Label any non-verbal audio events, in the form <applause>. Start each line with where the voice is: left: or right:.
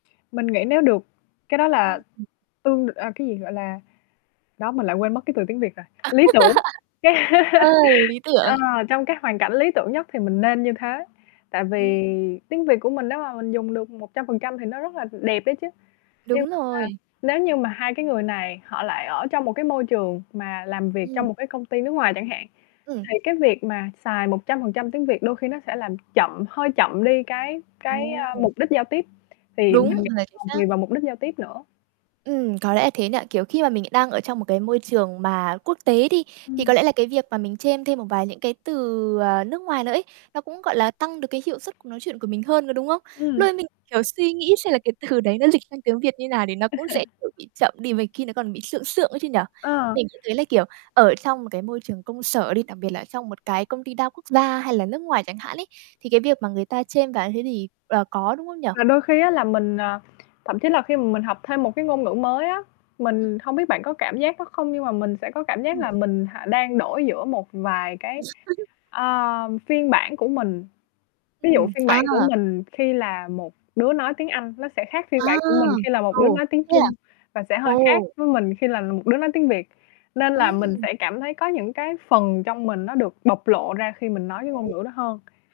left: Mình nghĩ nếu được, cái đó là
right: Ưm, ừm.
left: tương đ à, cái gì? Gọi là đó, mình lại quên mất cái từ tiếng Việt rồi,
right: <laughs>
left: lý tưởng, cái
right: Ờ, lý
left: ờ,
right: tưởng.
left: trong cái hoàn cảnh lý tưởng nhất thì mình nên như thế. Tại
right: Ừm.
left: vì tiếng Việt của mình nếu mà mình dùng được 100% thì nó rất là đẹp ấy chứ. Nhưng
right: Đúng
left: mà,
right: rồi.
left: nếu như mà hai cái người này họ lại ở trong một cái môi trường mà làm việc trong
right: Ừm.
left: một cái công ty nước ngoài chẳng hạn,
right: Ừm.
left: thì cái việc mà xài 100% tiếng Việt đôi khi nó sẽ làm chậm hơi chậm đi cái cái, a,
right: Ồ!
left: mục đích giao tiếp, thì
right: Đúng
left: mình nghĩ
right: rồi, chính
left: còn tùy
right: xác.
left: vào mục đích giao tiếp nữa.
right: Ừm, có lẽ là thế nhỉ? Kiểu, khi mà mình đang ở trong một cái môi trường mà quốc tế đi, thì
left: Ừm.
right: có lẽ là cái việc mà mình chêm thêm một vài những cái từ, ờ, nước ngoài nữa ấy, nó cũng, gọi là, tăng được cái hiệu suất cuộc nói chuyện của mình hơn, có đúng không? Lúc
left: Ừm.
right: ấy mình, kiểu, suy nghĩ xem là cái từ đấy nó lịch sang tiếng Việt như nào thì nó cũng sẽ,
left: <chuckles>
right: kiểu, bị chậm đi v khi nó còn bị sượng sượng ấy chứ nhỉ?
left: Ờ.
right: Mình cũng thấy là, kiểu, ở trong một cái môi trường công sở đi, đặc biệt là ở trong một cái công ty đa quốc gia hay là nước ngoài chẳng hạn ấy, thì cái việc mà người ta chêm vào như thế thì là có, đúng không nhỉ?
left: Và đôi khi á là mình, à, thậm chí là khi mà mình học thêm một cái ngôn ngữ mới á,
right: Ừm.
left: mình hông biết bạn có cảm giác đó không, nhưng mà mình sẽ có cảm
right: Ờ.
left: giác là mình h đang đổi giữa một vài cái,
right: <laughs>
left: ờ, phiên bản của mình. Ví dụ,
right: Ừm,
left: phiên
right: à.
left: bản của mình khi là một đứa nói tiếng Anh, nó sẽ khác phiên
right: À!
left: bản của mình khi là một
right: Ừ,
left: đứa nói tiếng
right: thế à?
left: Trung và sẽ hơi khác
right: Ồ!
left: với mình khi là một đứa nói tiếng Việt. Nên là mình
right: Ừm.
left: sẽ cảm thấy có những cái phần trong mình nó được bộc lộ ra khi mình nói cái ngôn
right: <unintelligible>
left: ngữ đó hơn.